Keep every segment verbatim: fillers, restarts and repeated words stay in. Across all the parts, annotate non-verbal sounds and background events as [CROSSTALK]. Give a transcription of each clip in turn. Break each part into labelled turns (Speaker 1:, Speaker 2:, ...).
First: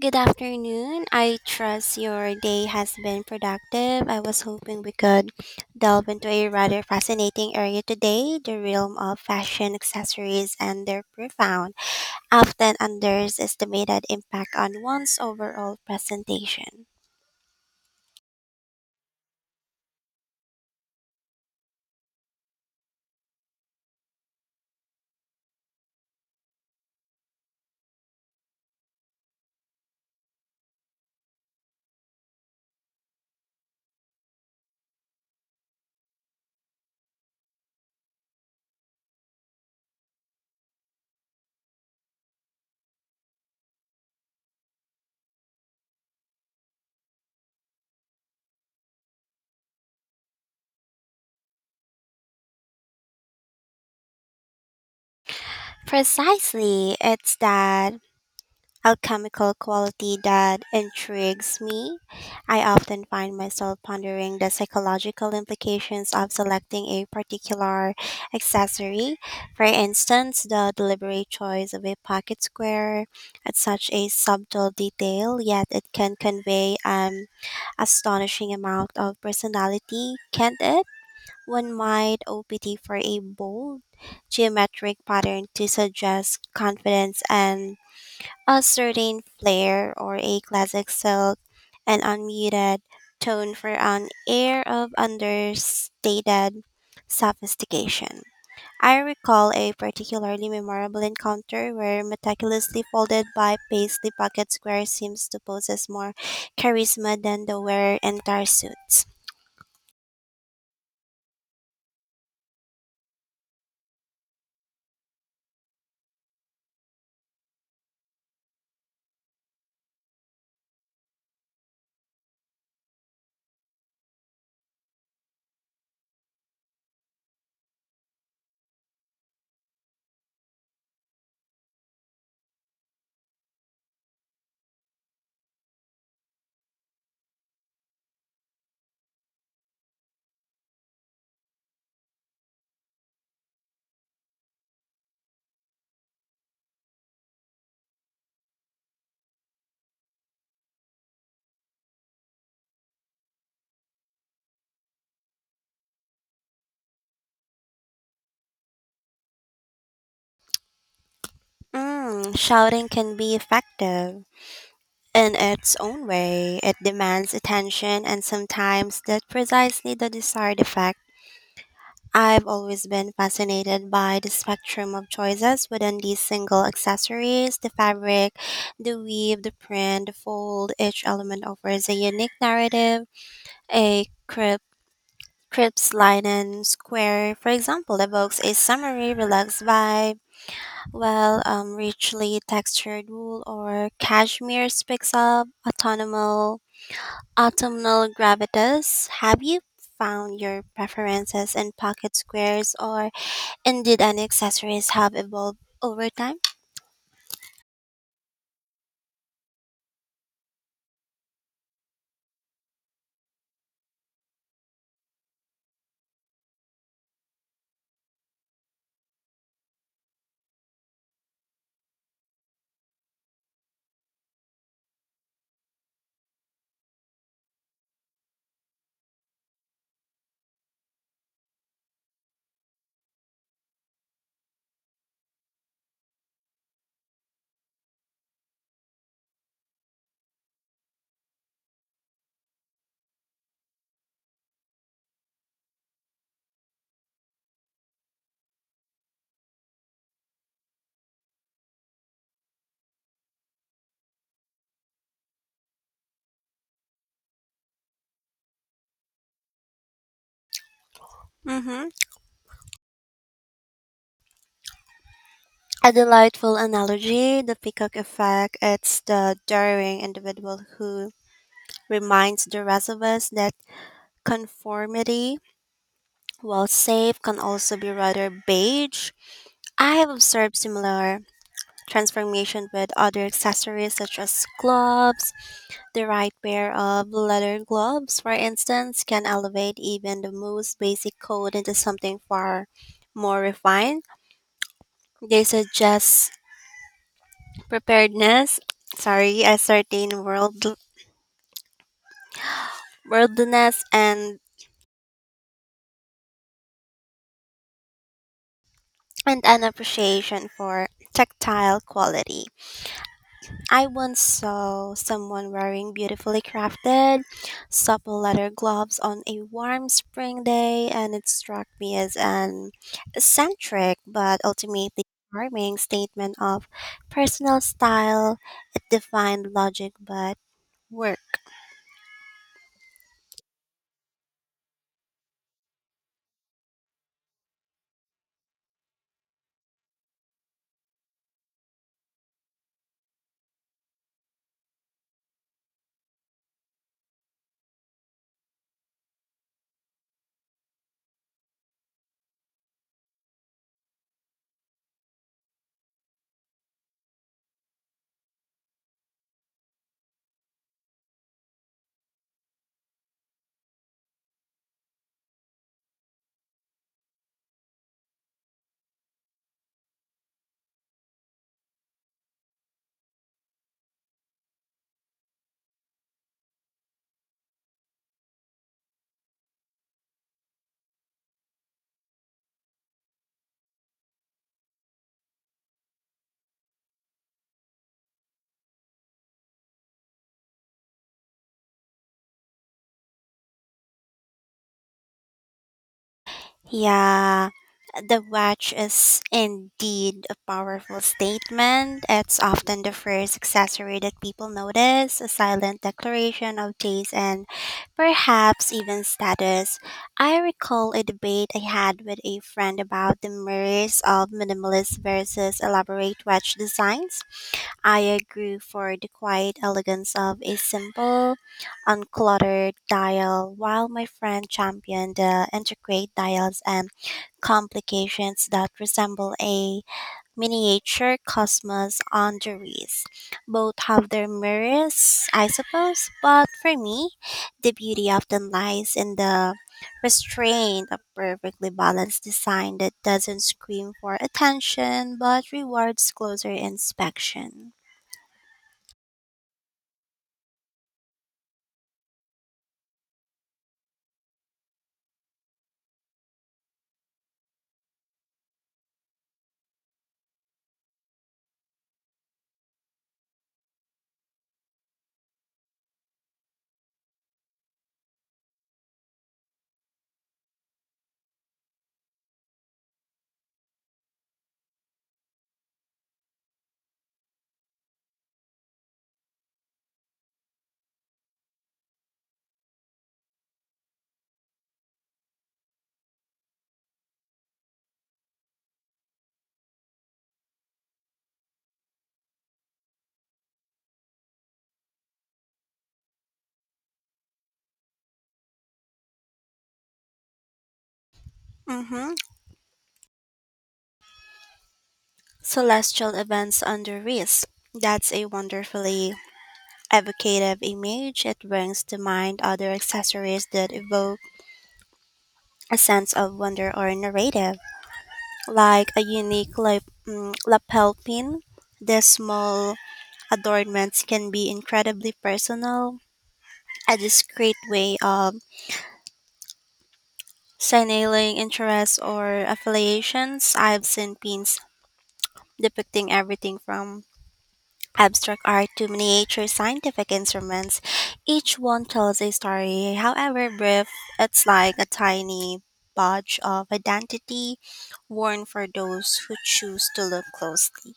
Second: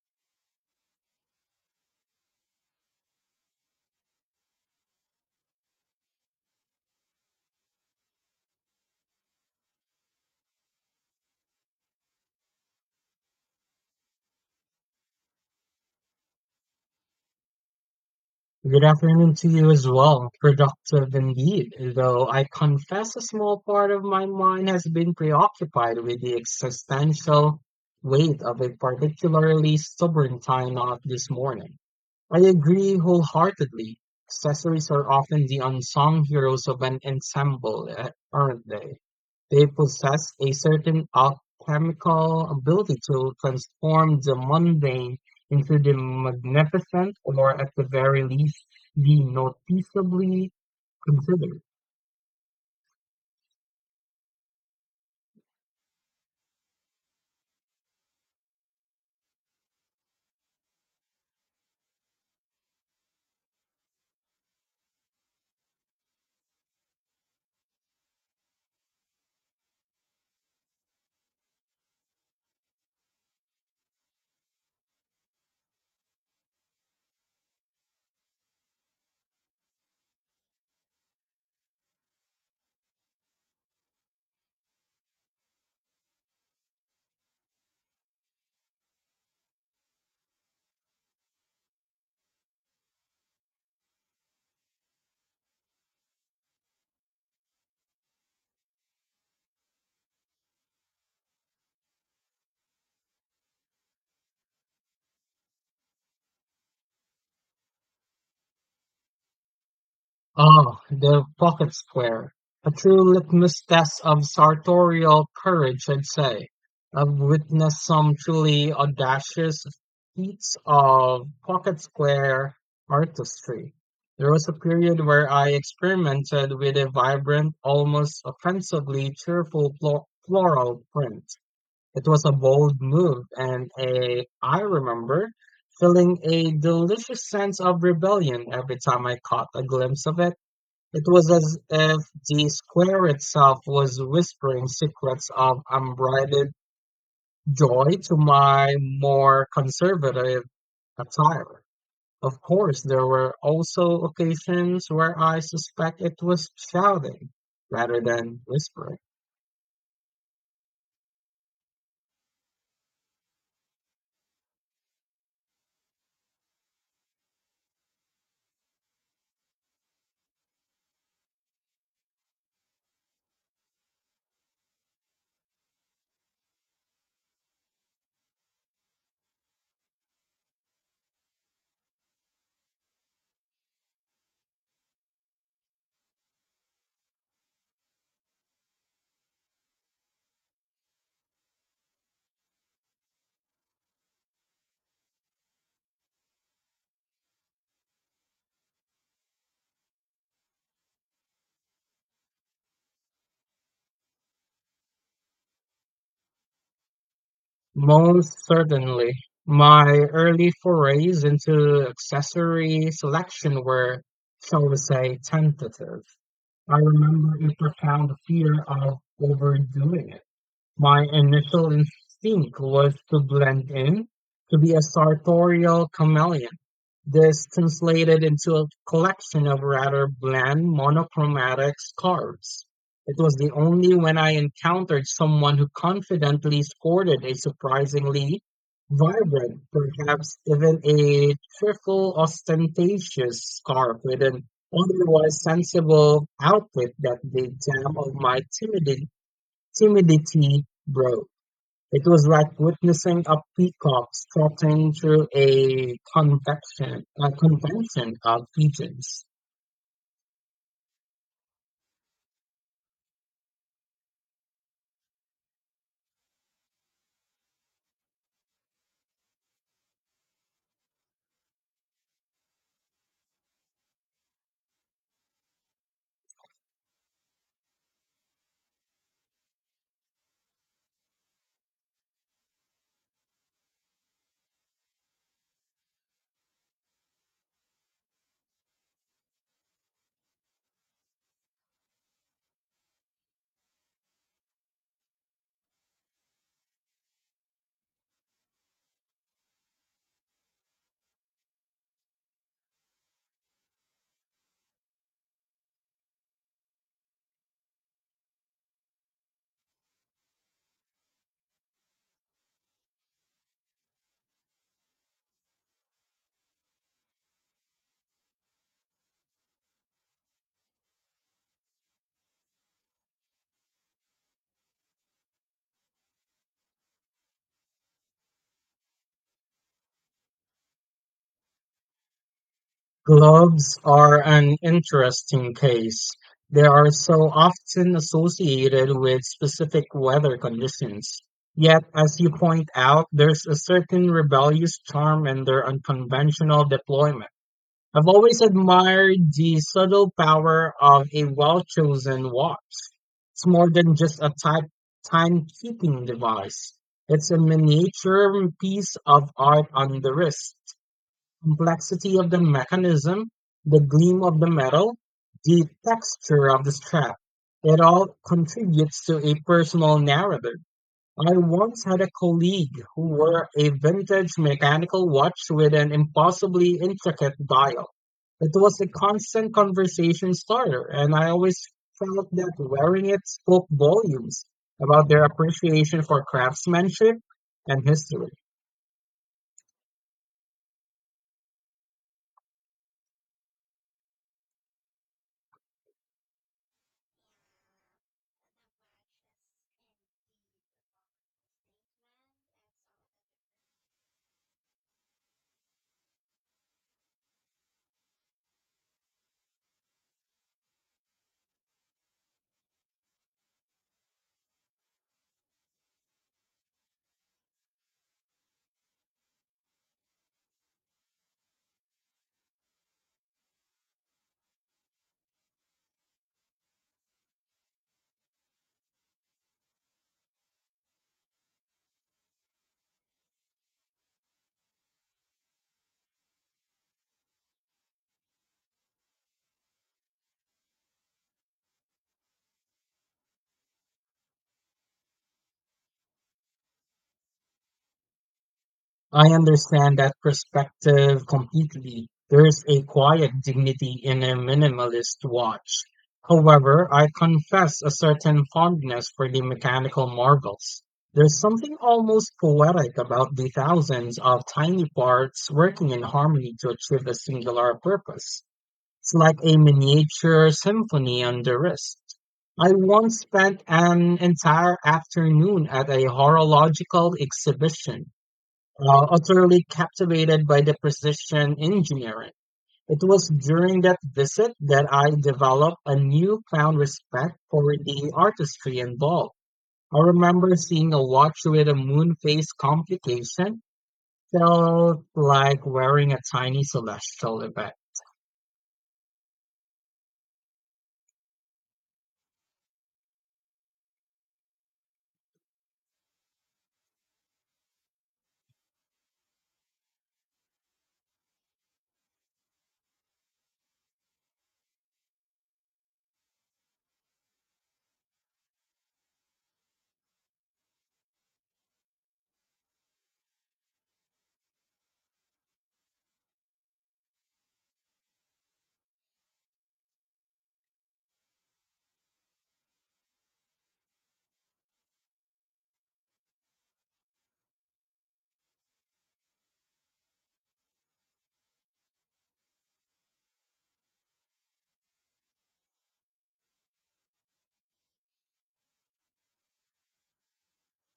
Speaker 1: Good afternoon. I trust your day has been productive. I was hoping we could delve into a rather fascinating area today, the realm of fashion accessories and their profound, often underestimated impact on one's overall presentation.
Speaker 2: Good afternoon to you as well. Productive indeed, though I confess a small part of my mind has been preoccupied with the existential weight of a particularly stubborn tie knot this morning. I agree wholeheartedly. Accessories are often the unsung heroes of an ensemble, eh, aren't they? They possess a certain alchemical ability to transform the mundane into the magnificent, or at the very least, the noticeably considered.
Speaker 1: Precisely, it's that alchemical quality that intrigues me. I often find myself pondering the psychological implications of selecting a particular accessory. For instance, the deliberate choice of a pocket square at such a subtle detail, yet it can convey an astonishing amount of personality, can't it? One might opt for a bold geometric pattern to suggest confidence and a certain flair, or a classic silk, an unmuted tone for an air of understated sophistication. I recall a particularly memorable encounter where meticulously folded by paisley pocket square seems to possess more charisma than the wearer entire suits.
Speaker 2: Ah, the pocket square. A true litmus test of sartorial courage, I'd say. I've witnessed some truly audacious feats of pocket square artistry. There was a period where I experimented with a vibrant, almost offensively cheerful flo- floral print. It was a bold move, and a, I remember feeling a delicious sense of rebellion every time I caught a glimpse of it. It was as if the square itself was whispering secrets of unbridled joy to my more conservative attire. Of course, there were also occasions where I suspect it was shouting rather than whispering.
Speaker 1: Mm, shouting can be effective in its own way. It demands attention, and sometimes that precisely the desired effect. I've always been fascinated by the spectrum of choices within these single accessories, the fabric, the weave, the print, the fold. Each element offers a unique narrative. A crib, crisp linen square, for example, evokes a summery, relaxed vibe, while um, richly textured wool or cashmere speaks of autumnal, autumnal gravitas. Have you found your preferences in pocket squares, or indeed, and accessories have evolved over time.
Speaker 2: Most certainly, my early forays into accessory selection were, shall we say, tentative. I remember a profound fear of overdoing it. My initial instinct was to blend in, to be a sartorial chameleon. This translated into a collection of rather bland monochromatic scarves. It was the only when I encountered someone who confidently sported a surprisingly vibrant, perhaps even a trifle ostentatious scarf with an otherwise sensible outfit that the dam of my timidity, timidity broke. It was like witnessing a peacock strutting through a convection, a convention of pigeons.
Speaker 1: Mm-hmm. A delightful analogy, the peacock effect. It's the daring individual who reminds the rest of us that conformity, while safe, can also be rather beige. I have observed similar transformation with other accessories such as gloves. The right pair of leather gloves, for instance, can elevate even the most basic coat into something far more refined. They suggest preparedness, sorry, a certain world worldliness, and and an appreciation for tactile quality. I once saw someone wearing beautifully crafted, supple leather gloves on a warm spring day, and it struck me as an eccentric but ultimately charming statement of personal style. It defined logic but work.
Speaker 2: Gloves are an interesting case. They are so often associated with specific weather conditions. Yet, as you point out, there's a certain rebellious charm in their unconventional deployment. I've always admired the subtle power of a well-chosen watch. It's more than just a type timekeeping device. It's a miniature piece of art on the wrist. Complexity of the mechanism, the gleam of the metal, the texture of the strap. It all contributes to a personal narrative. I once had a colleague who wore a vintage mechanical watch with an impossibly intricate dial. It was a constant conversation starter, and I always felt that wearing it spoke volumes about their appreciation for craftsmanship and history.
Speaker 1: Yeah, the watch is indeed a powerful statement. It's often the first accessory that people notice, a silent declaration of taste and perhaps even status. I recall a debate I had with a friend about the merits of minimalist versus elaborate watch designs. I agree for the quiet elegance of a simple, uncluttered dial, while my friend championed the intricate dials and complications that resemble a miniature cosmos on the wrist. Both have their merits, I suppose, but for me, the beauty often lies in the restraint of perfectly balanced design that doesn't scream for attention but rewards closer inspection.
Speaker 2: I understand that perspective completely. There's a quiet dignity in a minimalist watch. However, I confess a certain fondness for the mechanical marvels. There's something almost poetic about the thousands of tiny parts working in harmony to achieve a singular purpose. It's like a miniature symphony on the wrist. I once spent an entire afternoon at a horological exhibition, uh, utterly captivated by the precision engineering. It was during that visit that I developed a newfound respect for the artistry involved. I remember seeing a watch with a moon phase complication felt like wearing a tiny celestial event.
Speaker 1: Mm-hmm. Celestial events under risk. That's a wonderfully evocative image. It brings to mind other accessories that evoke a sense of wonder or narrative, like a unique lap- mm, lapel pin. These small adornments can be incredibly personal, a discreet way of signaling interests or affiliations. I've seen pins depicting everything from abstract art to miniature scientific instruments. Each one tells a story, however brief. It's like a tiny badge of identity worn for those who choose to look closely.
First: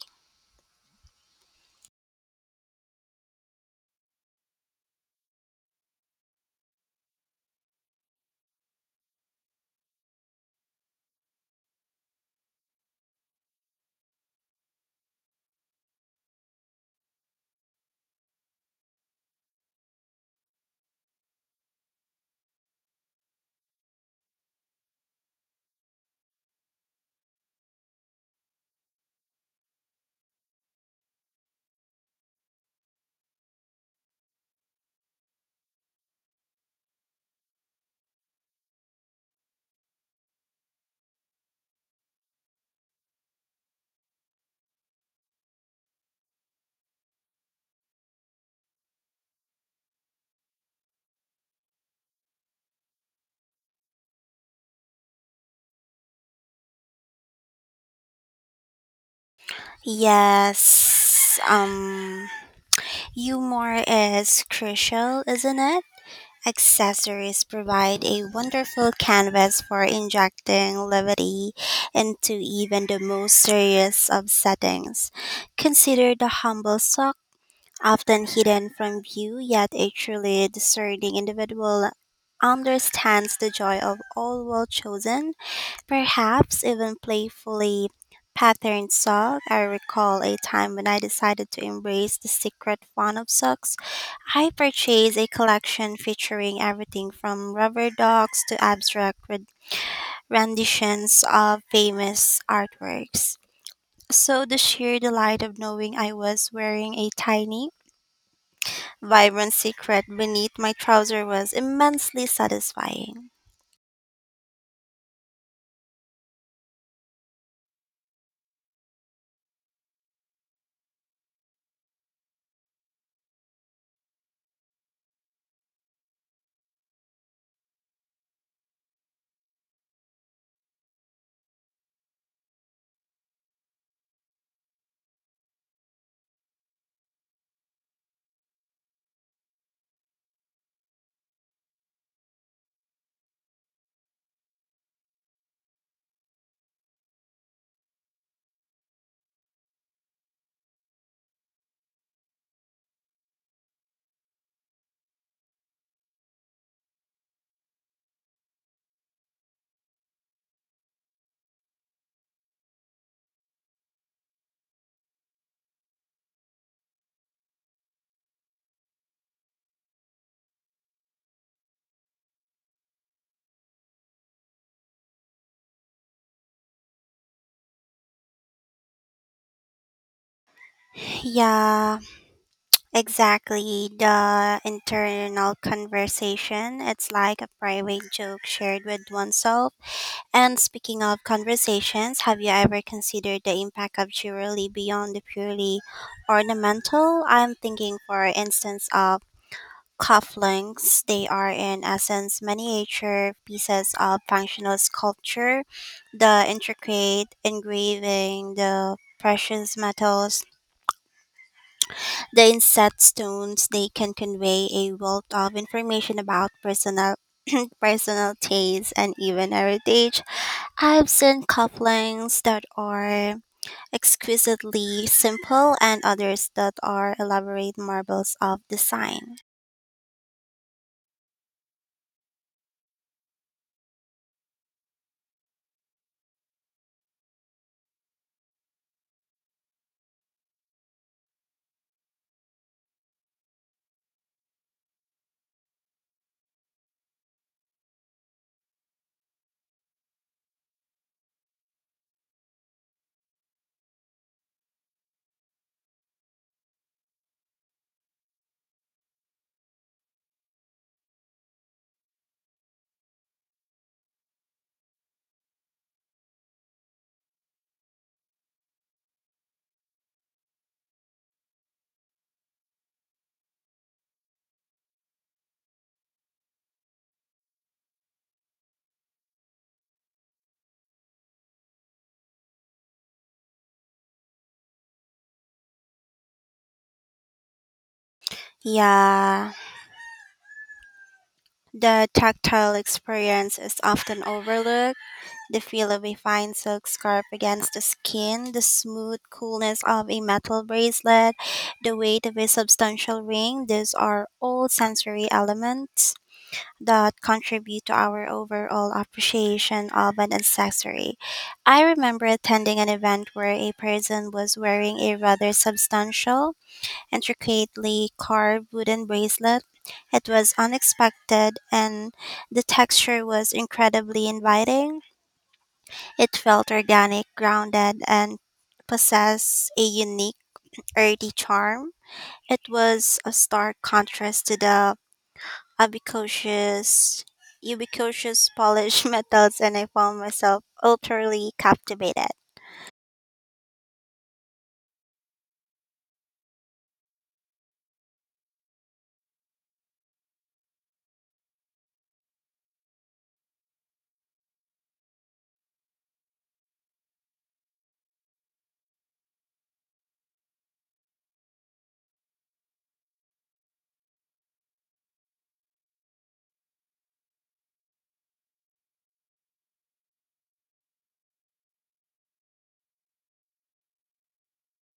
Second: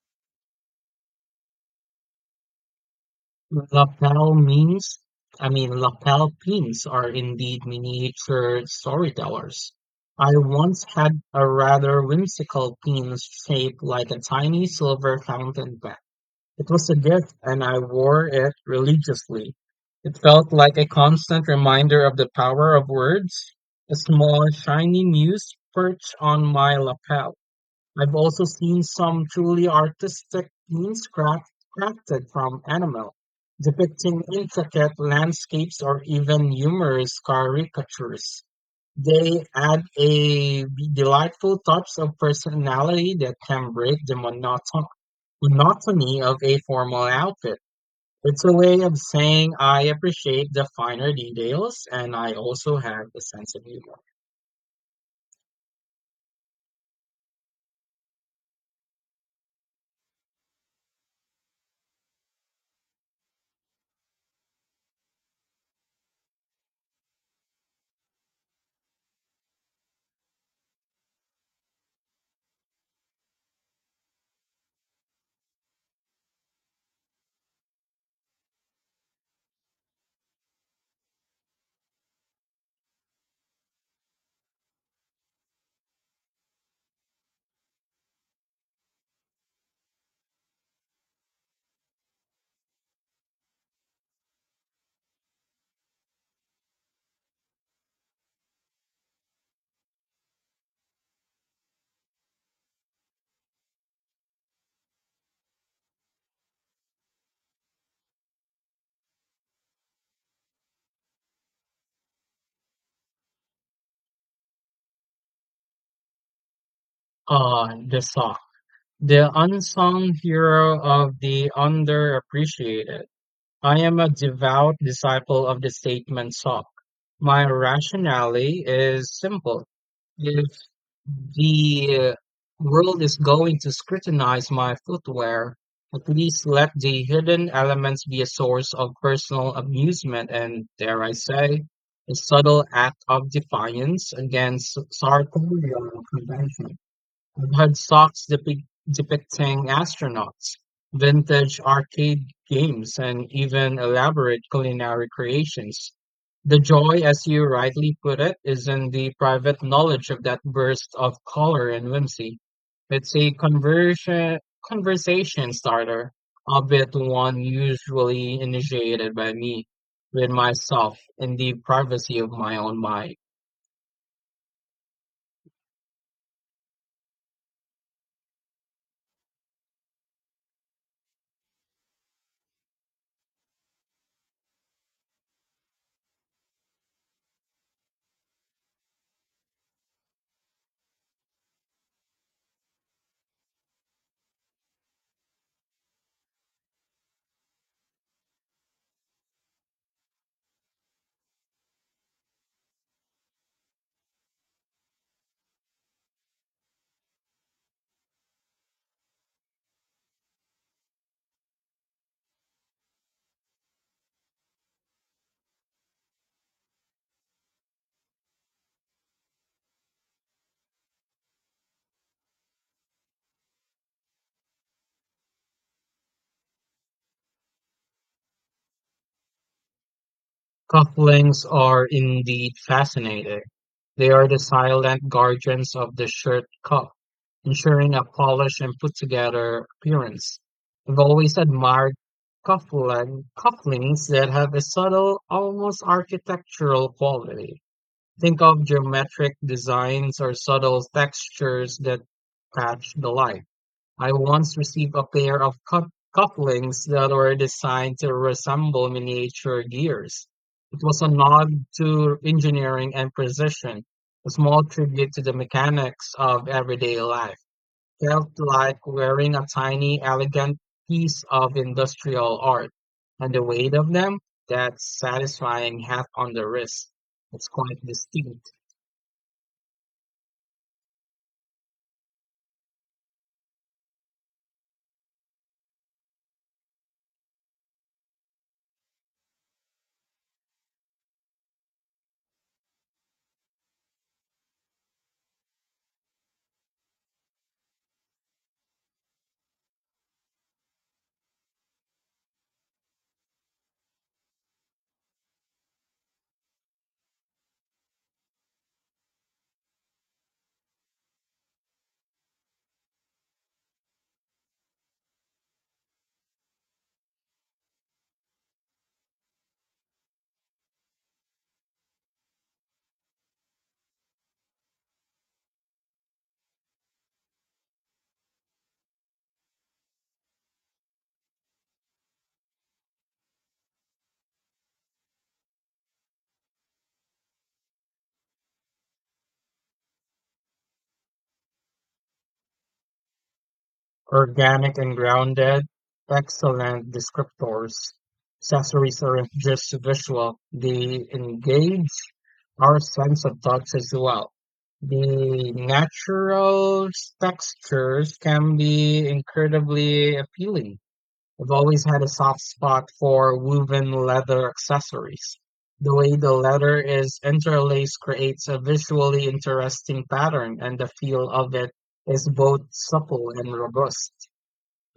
Speaker 2: Lapel means, I mean, Lapel pins are indeed miniature storytellers. I once had a rather whimsical pin shaped like a tiny silver fountain pen. It was a gift and I wore it religiously. It felt like a constant reminder of the power of words, a small shiny muse perched on my lapel. I've also seen some truly artistic themes craft, crafted from animal, depicting intricate landscapes or even humorous caricatures. They add a delightful touch of personality that can break the monoton- monotony of a formal outfit. It's a way of saying I appreciate the finer details and I also have a sense of humor.
Speaker 1: Yes, um, humor is crucial, isn't it? Accessories provide a wonderful canvas for injecting levity into even the most serious of settings. Consider the humble sock, often hidden from view, yet a truly discerning individual understands the joy of all well chosen, perhaps even playfully patterned sock. I recall a time when I decided to embrace the secret fun of socks. I purchased a collection featuring everything from rubber ducks to abstract red- renditions of famous artworks. So the sheer delight of knowing I was wearing a tiny vibrant secret beneath my trouser was immensely satisfying.
Speaker 2: Uh, the sauce. The unsung hero of the underappreciated. I am a devout disciple of the statement sock. My rationale is simple. If the uh, world is going to scrutinize my footwear, at least let the hidden elements be a source of personal amusement and, dare I say, a subtle act of defiance against sartorial convention had socks depic- depicting astronauts, vintage arcade games, and even elaborate culinary creations. The joy, as you rightly put it, is in the private knowledge of that burst of color and whimsy. It's a conversion, conversation starter, albeit one usually initiated by me with myself in the privacy of my own mind.
Speaker 1: Yeah, exactly. The internal conversation. It's like a private joke shared with oneself. And speaking of conversations, have you ever considered the impact of jewelry beyond the purely ornamental? I'm thinking, for instance, of cufflinks. They are, in essence, miniature pieces of functional sculpture. The intricate engraving, the precious metals, the inset stones, they can convey a wealth of information about personal. [CLEARS THROAT] Personal taste and even heritage. I've seen cufflinks that are exquisitely simple and others that are elaborate marvels of design.
Speaker 2: Cufflinks are indeed fascinating. They are the silent guardians of the shirt cuff, ensuring a polished and put-together appearance. I've always admired cufflink cufflinks that have a subtle, almost architectural quality. Think of geometric designs or subtle textures that catch the light. I once received a pair of cuff cufflinks that were designed to resemble miniature gears. It was a nod to engineering and precision, a small tribute to the mechanics of everyday life. Felt like wearing a tiny, elegant piece of industrial art. And the weight of them, that satisfying hat on the wrist. It's quite distinct.
Speaker 1: Yeah, the tactile experience is often overlooked. The feel of a fine silk scarf against the skin, the smooth coolness of a metal bracelet, the weight of a substantial ring, these are all sensory elements that contribute to our overall appreciation of an accessory. I remember attending an event where a person was wearing a rather substantial intricately carved wooden bracelet. It was unexpected and the texture was incredibly inviting. It felt organic, grounded, and possessed a unique earthy charm. It was a stark contrast to the ubiquitous ubiquitous polished [LAUGHS] metals, and I found myself utterly captivated.
Speaker 2: Organic and grounded, excellent descriptors. Accessories aren't just visual, they engage our sense of touch as well. The natural textures can be incredibly appealing. I've always had a soft spot for woven leather accessories. The way the leather is interlaced creates a visually interesting pattern, and the feel of it is both supple and robust.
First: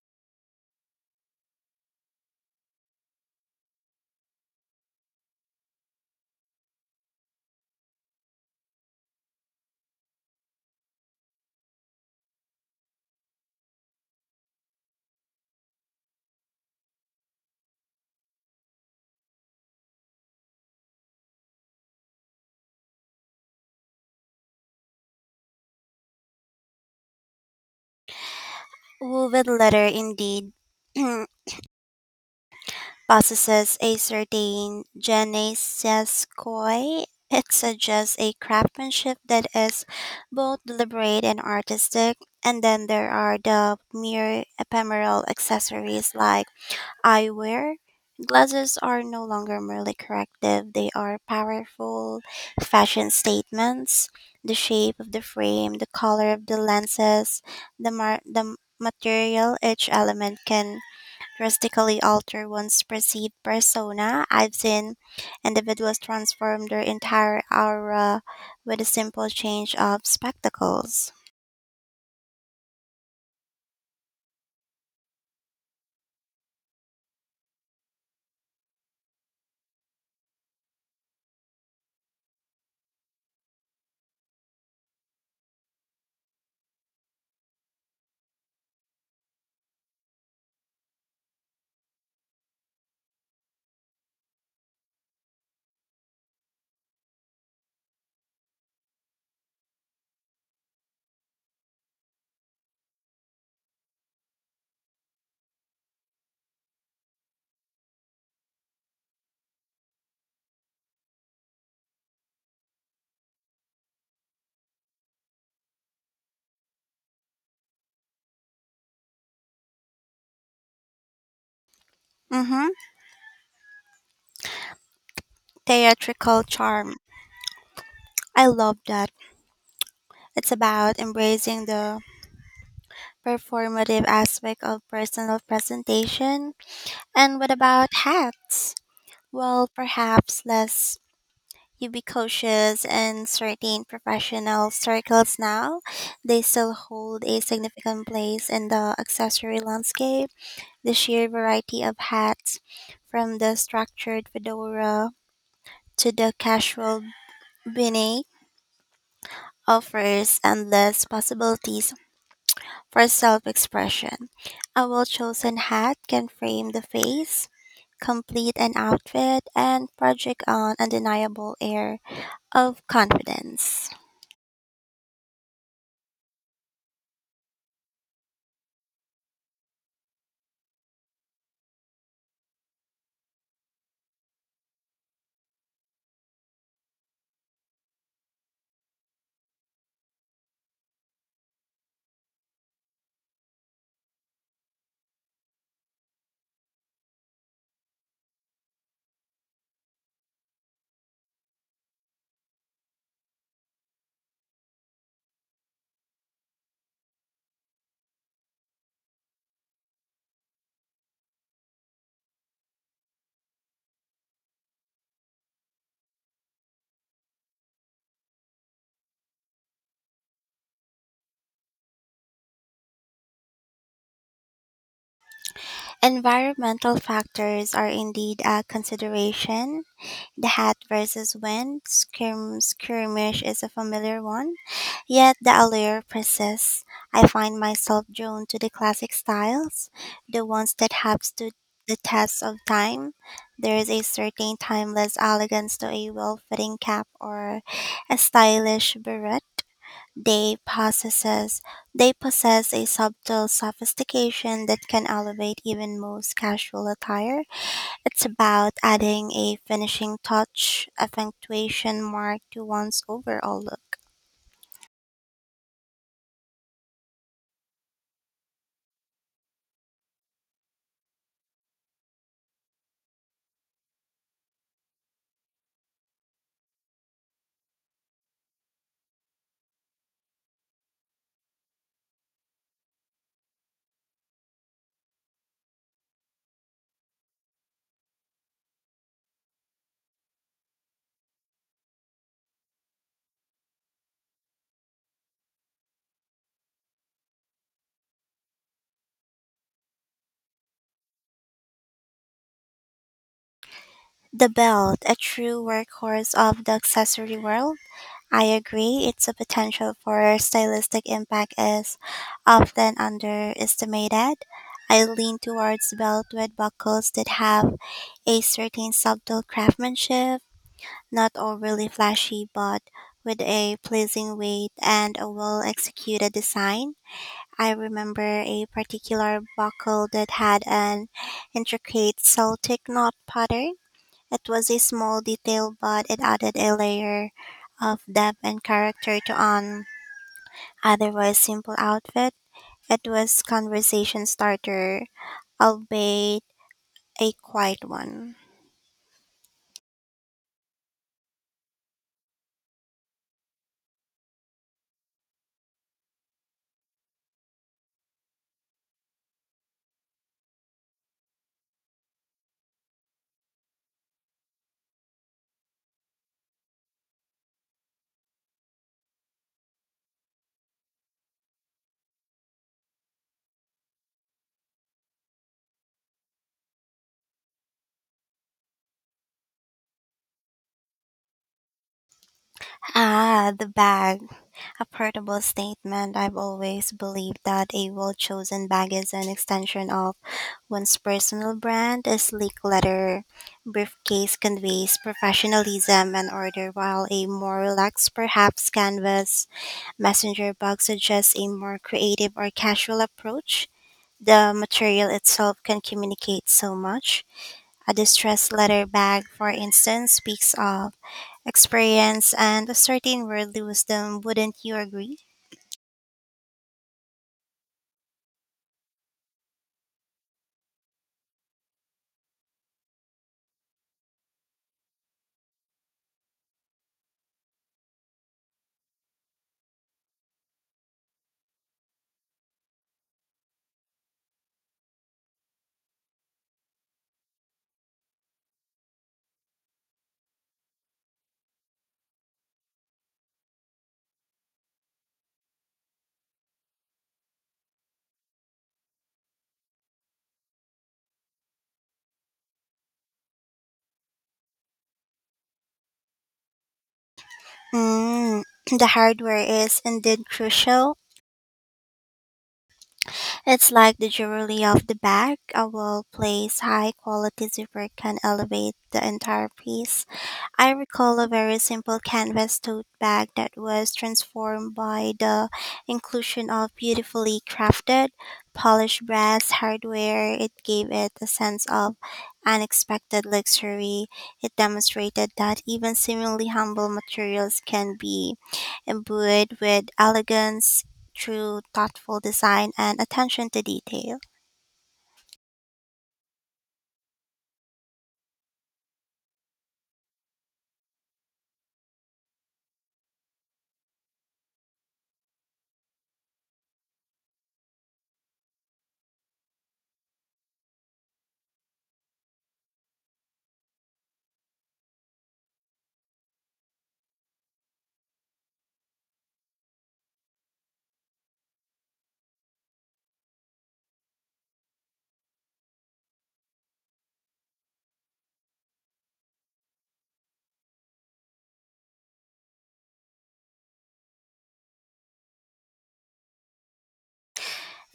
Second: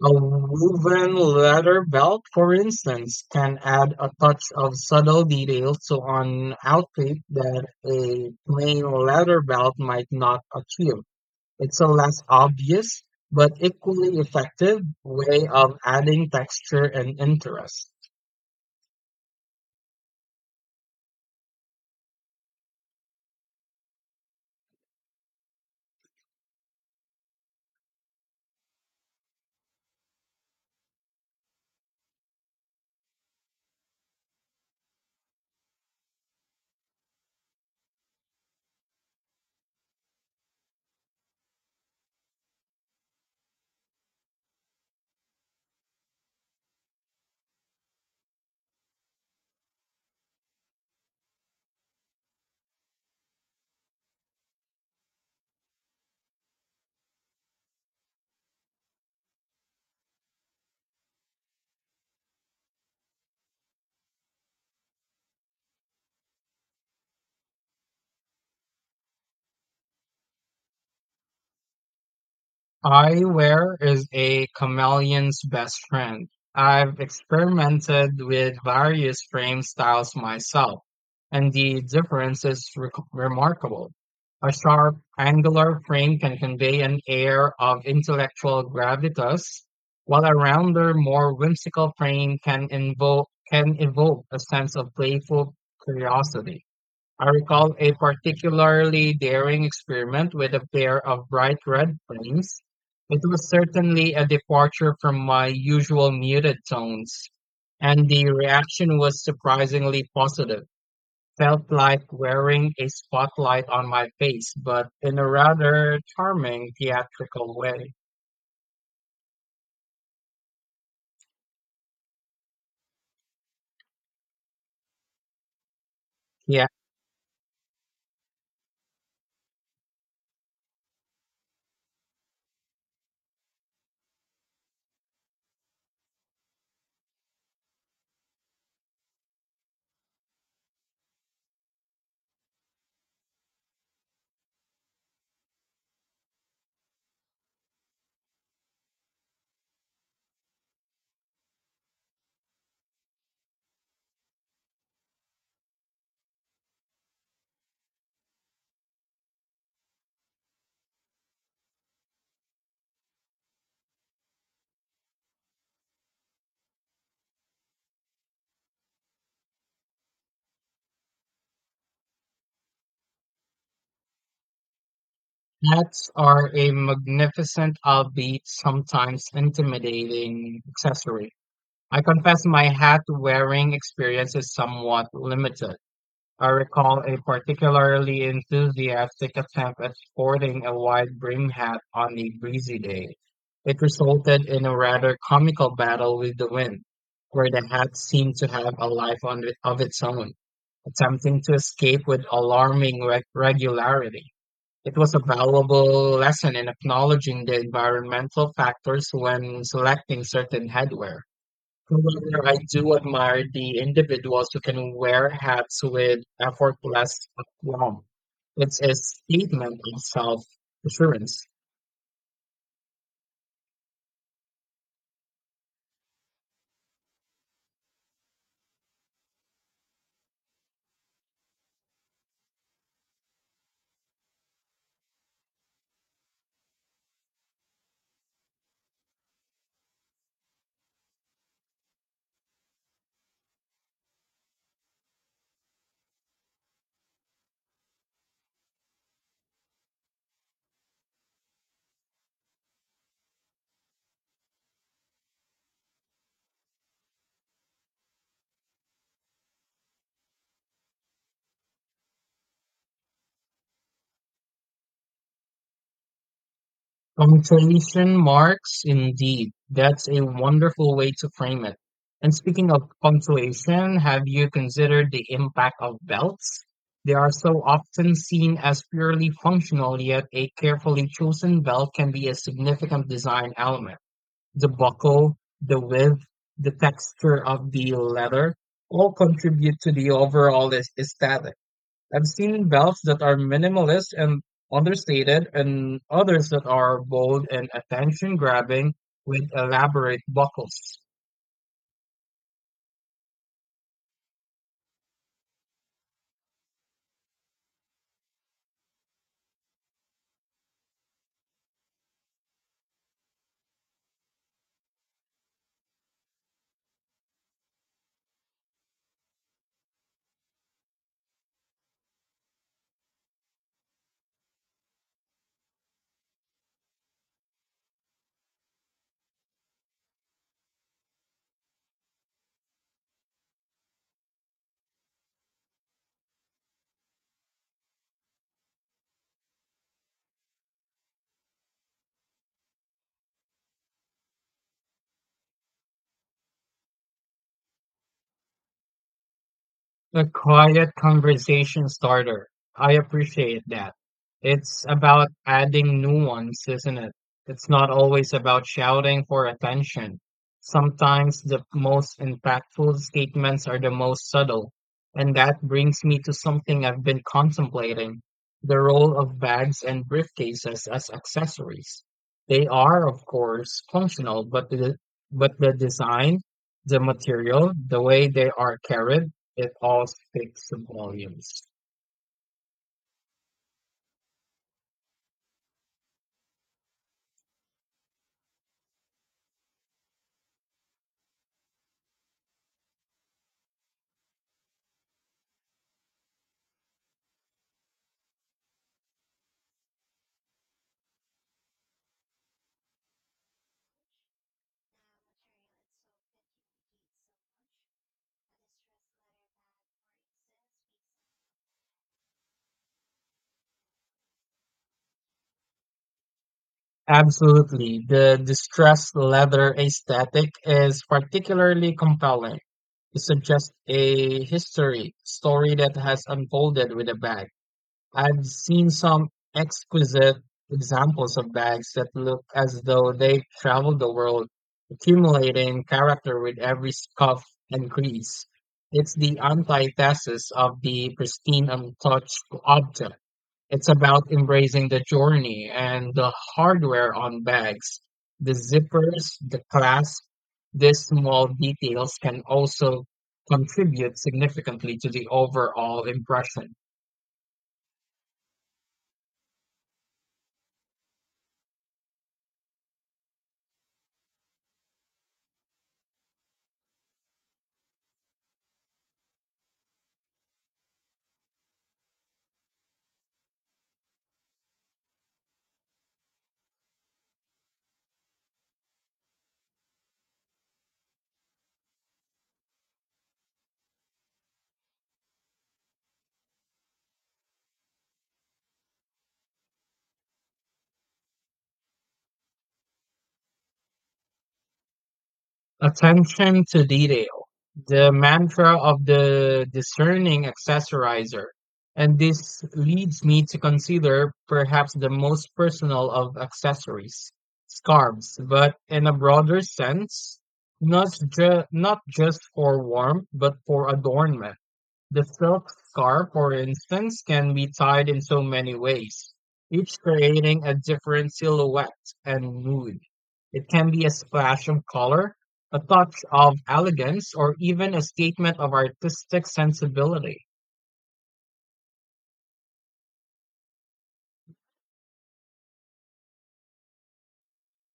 Speaker 2: A woven leather belt, for instance, can add a touch of subtle detail to an outfit that a plain leather belt might not achieve. It's a less obvious but equally effective way of adding texture and interest.
Speaker 1: Woven leather indeed. [CLEARS THROAT] Possesses a certain je ne sais quoi. It suggests a craftsmanship that is both deliberate and artistic. And then there are the mere ephemeral accessories like eyewear. Glasses are no longer merely corrective, they are powerful fashion statements. The shape of the frame, the color of the lenses, the, mar- the material, each element can drastically alter one's perceived persona. I've seen individuals transform their entire aura with a simple change of spectacles.
Speaker 2: Eyewear is a chameleon's best friend. I've experimented with various frame styles myself, and the difference is rec remarkable. A sharp, angular frame can convey an air of intellectual gravitas, while a rounder, more whimsical frame can invoke can evoke a sense of playful curiosity. I recall a particularly daring experiment with a pair of bright red flames. It was certainly a departure from my usual muted tones, and the reaction was surprisingly positive. Felt like wearing a spotlight on my face, but in a rather charming theatrical way.
Speaker 1: Mm-hmm. Theatrical
Speaker 2: Yeah,
Speaker 1: charm. I love that. It's about embracing the performative aspect of personal presentation. And what about hats? Well, perhaps less ubiquitous in certain professional circles now, they still hold a significant place in the accessory landscape. The sheer variety of hats, from the structured fedora to the casual beanie, offers endless possibilities for self expression. A well chosen hat can frame the face, complete an outfit, and project an undeniable air of confidence.
Speaker 2: hats are a magnificent, albeit sometimes intimidating, accessory. I confess my hat wearing experience is somewhat limited. I recall a particularly enthusiastic attempt at sporting a wide brim hat on a breezy day. It resulted in a rather comical battle with the wind, where the hat seemed to have a life on it- of its own, attempting to escape with alarming reg- regularity. It was a valuable lesson in acknowledging the environmental factors when selecting certain headwear. However, I do admire the individuals who can wear hats with effortless aplomb. It's a statement of self-assurance.
Speaker 1: Environmental factors are indeed a consideration. The hat versus wind skirm- skirmish is a familiar one, yet the allure persists. I find myself drawn to the classic styles, the ones that have stood the test of time. There is a certain timeless elegance to a well fitting cap or a stylish beret. They possesses they possess a subtle sophistication that can elevate even most casual attire. It's about adding a finishing touch, a punctuation mark to one's overall look.
Speaker 2: Punctuation marks, indeed. That's a wonderful way to frame it. And speaking of punctuation, have you considered the impact of belts? They are so often seen as purely functional, yet a carefully chosen belt can be a significant design element. The buckle, the width, the texture of the leather all contribute to the overall aes- aesthetic. I've seen belts that are minimalist and understated, and others that are bold and attention grabbing with elaborate buckles.
Speaker 1: The belt, a true workhorse of the accessory world. I agree, its potential for stylistic impact is often underestimated. I lean towards belt with buckles that have a certain subtle craftsmanship. Not overly flashy, but with a pleasing weight and a well executed design. I remember a particular buckle that had an intricate Celtic knot pattern. It was a small detail, but it added a layer of depth and character to an otherwise simple outfit. It was conversation starter, albeit a quiet one.
Speaker 2: A quiet conversation starter. I appreciate that. It's about adding nuance, isn't it? It's not always about shouting for attention. Sometimes the most impactful statements are the most subtle. And that brings me to something I've been contemplating, the role of bags and briefcases as accessories. They are, of course, functional, but the, but the design, the material, the way they are carried, it all speaks volumes.
Speaker 1: Ah, the bag. A portable statement. I've always believed that a well chosen bag is an extension of one's personal brand. A sleek leather briefcase conveys professionalism and order, while a more relaxed, perhaps canvas messenger bag suggests a more creative or casual approach. The material itself can communicate so much. A distressed leather bag, for instance, speaks of experience and a certain worldly wisdom, wouldn't you agree?
Speaker 2: Absolutely. The distressed leather aesthetic is particularly compelling. It suggests a history story that has unfolded with a bag. I've seen some exquisite examples of bags that look as though they've traveled the world, accumulating character with every scuff and crease. It's the antithesis of the pristine, untouched object. It's about embracing the journey and the hardware on bags, the zippers, the clasp. These small details can also contribute significantly to the overall impression.
Speaker 1: Mm, [CLEARS THROAT] the hardware is indeed crucial. It's like the jewelry of the bag. A well placed, high quality zipper can elevate the entire piece. I recall a very simple canvas tote bag that was transformed by the inclusion of beautifully crafted, polished brass hardware. It gave it a sense of unexpected luxury. It demonstrated that even seemingly humble materials can be imbued with elegance through thoughtful design and attention to detail.
Speaker 2: Attention to detail, the mantra of the discerning accessorizer. And this leads me to consider perhaps the most personal of accessories, scarves, but in a broader sense, not, ju- not just for warmth, but for adornment. The silk scarf, for instance, can be tied in so many ways, each creating a different silhouette and mood. It can be a splash of color, a touch of elegance, or even a statement of artistic sensibility.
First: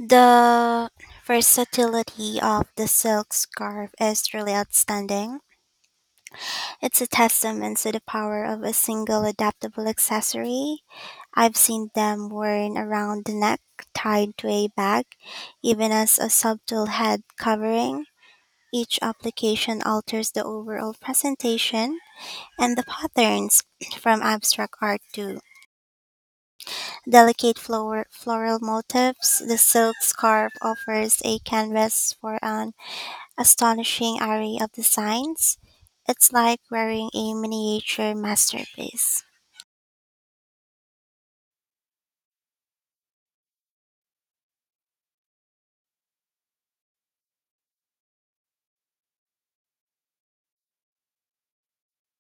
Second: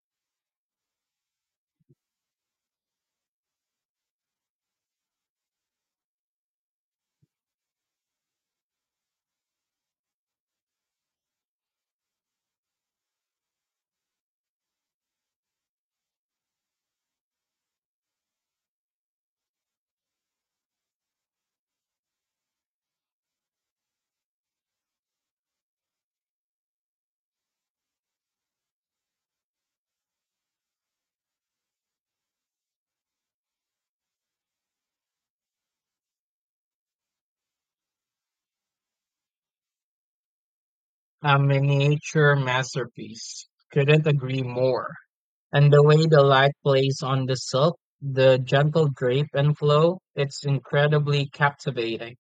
Speaker 1: The versatility of the silk scarf is really outstanding. It's a testament to the power of a single adaptable accessory. I've seen them worn around the neck, tied to a bag, even as a subtle head covering. Each application alters the overall presentation and the patterns [CLEARS THROAT] from abstract art to delicate flor- floral motifs, the silk scarf offers a canvas for an astonishing array of designs. It's like wearing a miniature masterpiece.
Speaker 2: A miniature masterpiece. Couldn't agree more. And the way the light plays on the silk, the gentle drape and flow, it's incredibly captivating.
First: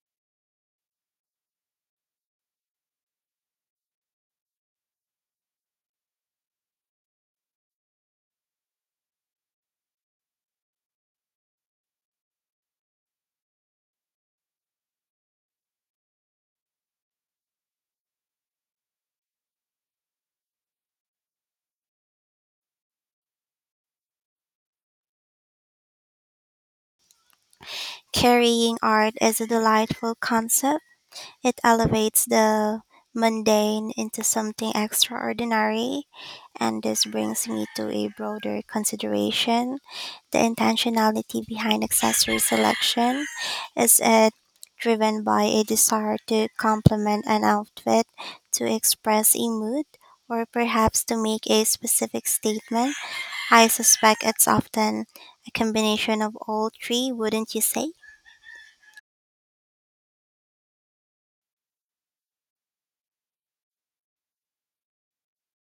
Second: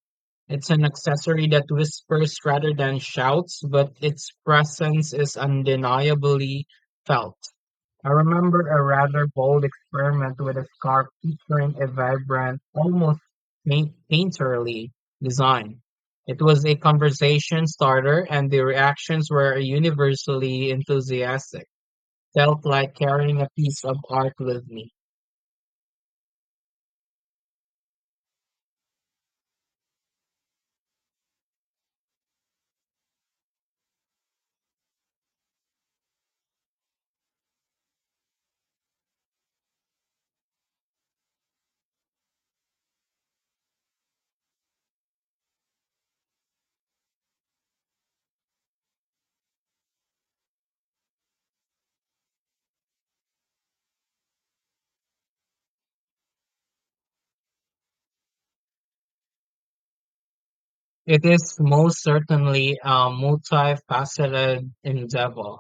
Speaker 2: It's an accessory that whispers rather than shouts, but its presence is undeniably felt. I remember a rather bold experiment with a scarf featuring a vibrant, almost paint- painterly design. It was a conversation starter, and the reactions were universally enthusiastic felt like carrying a piece of art with me.
Speaker 1: Carrying art is a delightful concept. It elevates the mundane into something extraordinary, and this brings me to a broader consideration. The intentionality behind accessory selection, is it driven by a desire to complement an outfit, to express a mood, or perhaps to make a specific statement? I suspect it's often a combination of all three, wouldn't you say?
Speaker 2: It is most certainly a multifaceted endeavor.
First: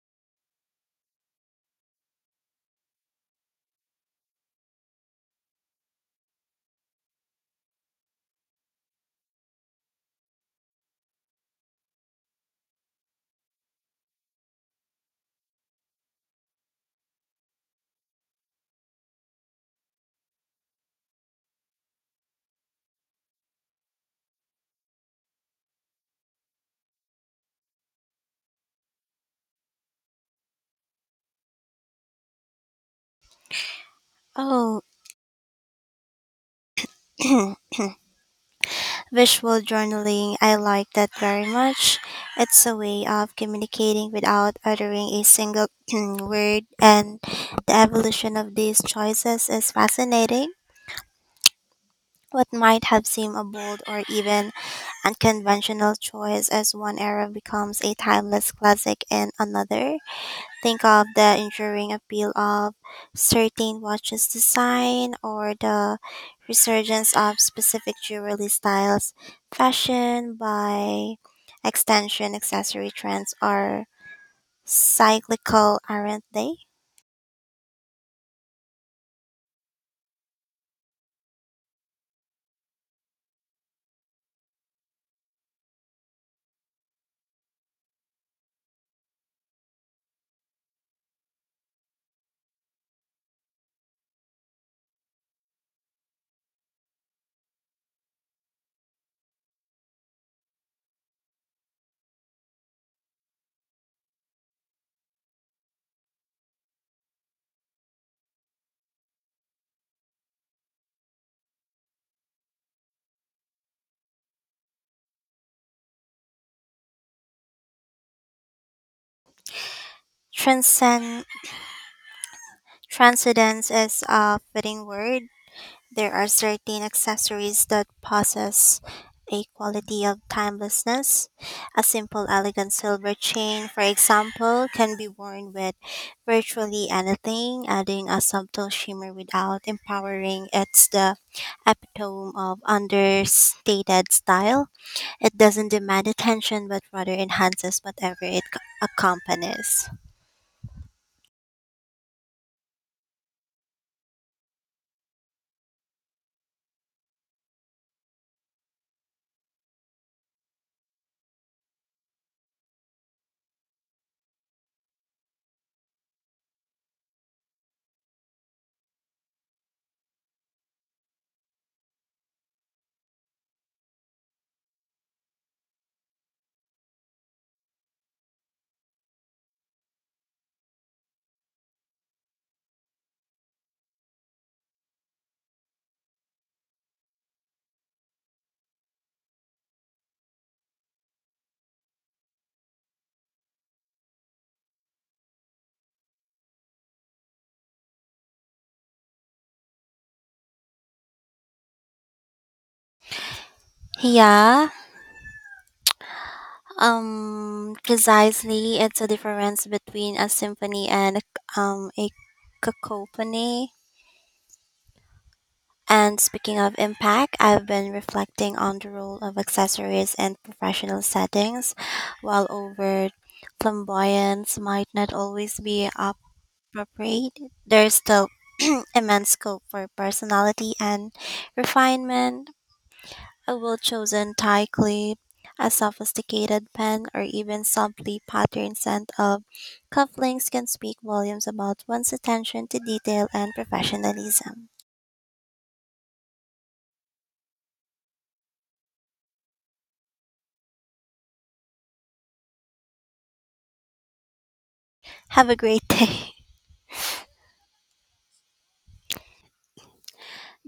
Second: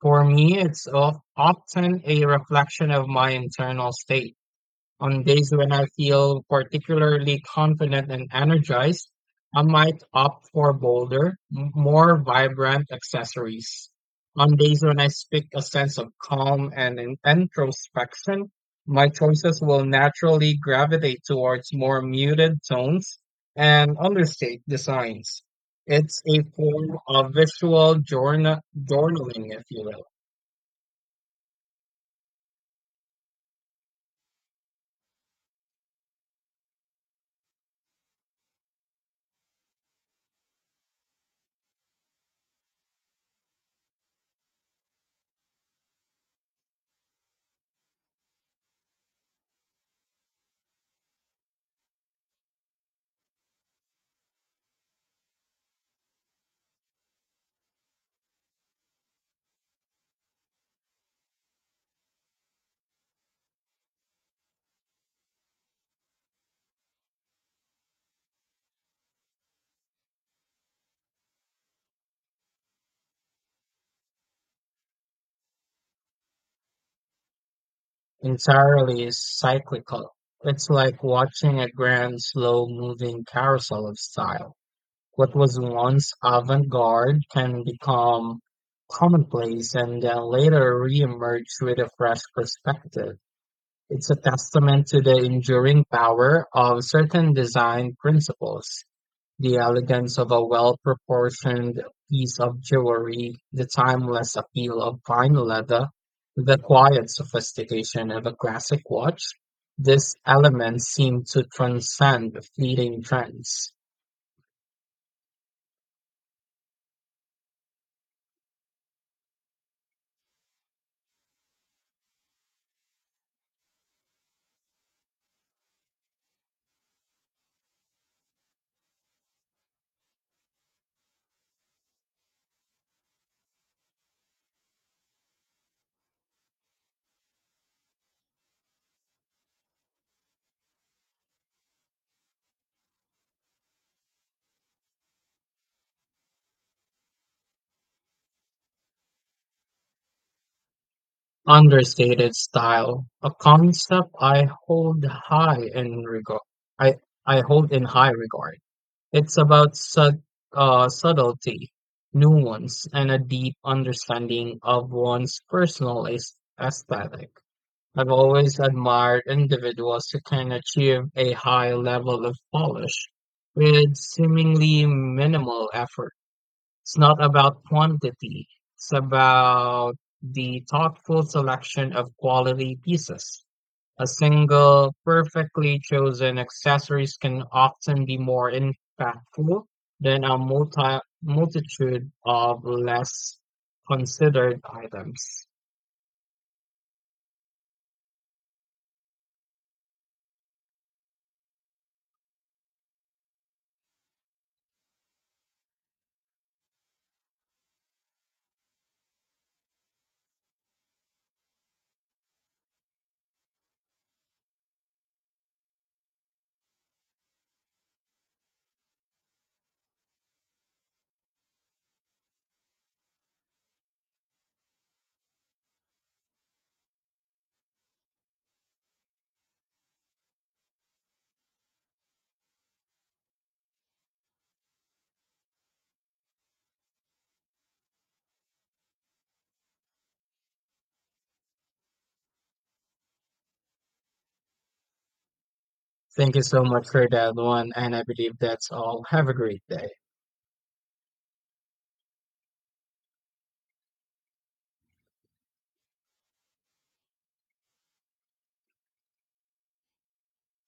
Speaker 2: For me, it's of, often a reflection of my internal state. On days when I feel particularly confident and energized, I might opt for bolder, m- more vibrant accessories. On days when I speak a sense of calm and in- introspection, my choices will naturally gravitate towards more muted tones and understated designs. It's a form of visual journa- journaling, if you will.
Speaker 1: Oh, [CLEARS THROAT] visual journaling, I like that very much. It's a way of communicating without uttering a single [CLEARS THROAT] word, and the evolution of these choices is fascinating. What might have seemed a bold or even unconventional choice as one era becomes a timeless classic in another. Think of the enduring appeal of certain watches design, or the resurgence of specific jewelry styles. Fashion, by extension, accessory trends are cyclical, aren't they?
Speaker 2: Entirely is cyclical. It's like watching a grand, slow moving carousel of style. What was once avant garde can become commonplace and then later reemerge with a fresh perspective. It's a testament to the enduring power of certain design principles. The elegance of a well-proportioned piece of jewelry, the timeless appeal of fine leather, the quiet sophistication of a classic watch, these elements seem to transcend fleeting trends.
Speaker 1: Transcend, Transcendence is a fitting word. There are certain accessories that possess a quality of timelessness. A simple, elegant silver chain, for example, can be worn with virtually anything, adding a subtle shimmer without empowering. It's the epitome of understated style. It doesn't demand attention, but rather enhances whatever it c- accompanies.
Speaker 2: Understated style, a concept I hold high in regard. I, I hold in high regard. It's about sub, uh, subtlety, nuance, and a deep understanding of one's personal aes- aesthetic. I've always admired individuals who can achieve a high level of polish with seemingly minimal effort. It's not about quantity, it's about the thoughtful selection of quality pieces. A single, perfectly chosen accessories can often be more impactful than a multi multitude of less considered items.
Speaker 1: Yeah. Um, precisely, it's a difference between a symphony and a- um, a cacophony. And speaking of impact, I've been reflecting on the role of accessories in professional settings. While overt flamboyance might not always be appropriate, there's still [CLEARS THROAT] immense scope for personality and refinement. A well-chosen tie clip, a sophisticated pen, or even subtly patterned scent of cufflinks can speak volumes about one's attention to detail and professionalism.
Speaker 2: Thank you so much for that one, and I believe that's all. Have a great day.
Speaker 1: Have a great day. [LAUGHS]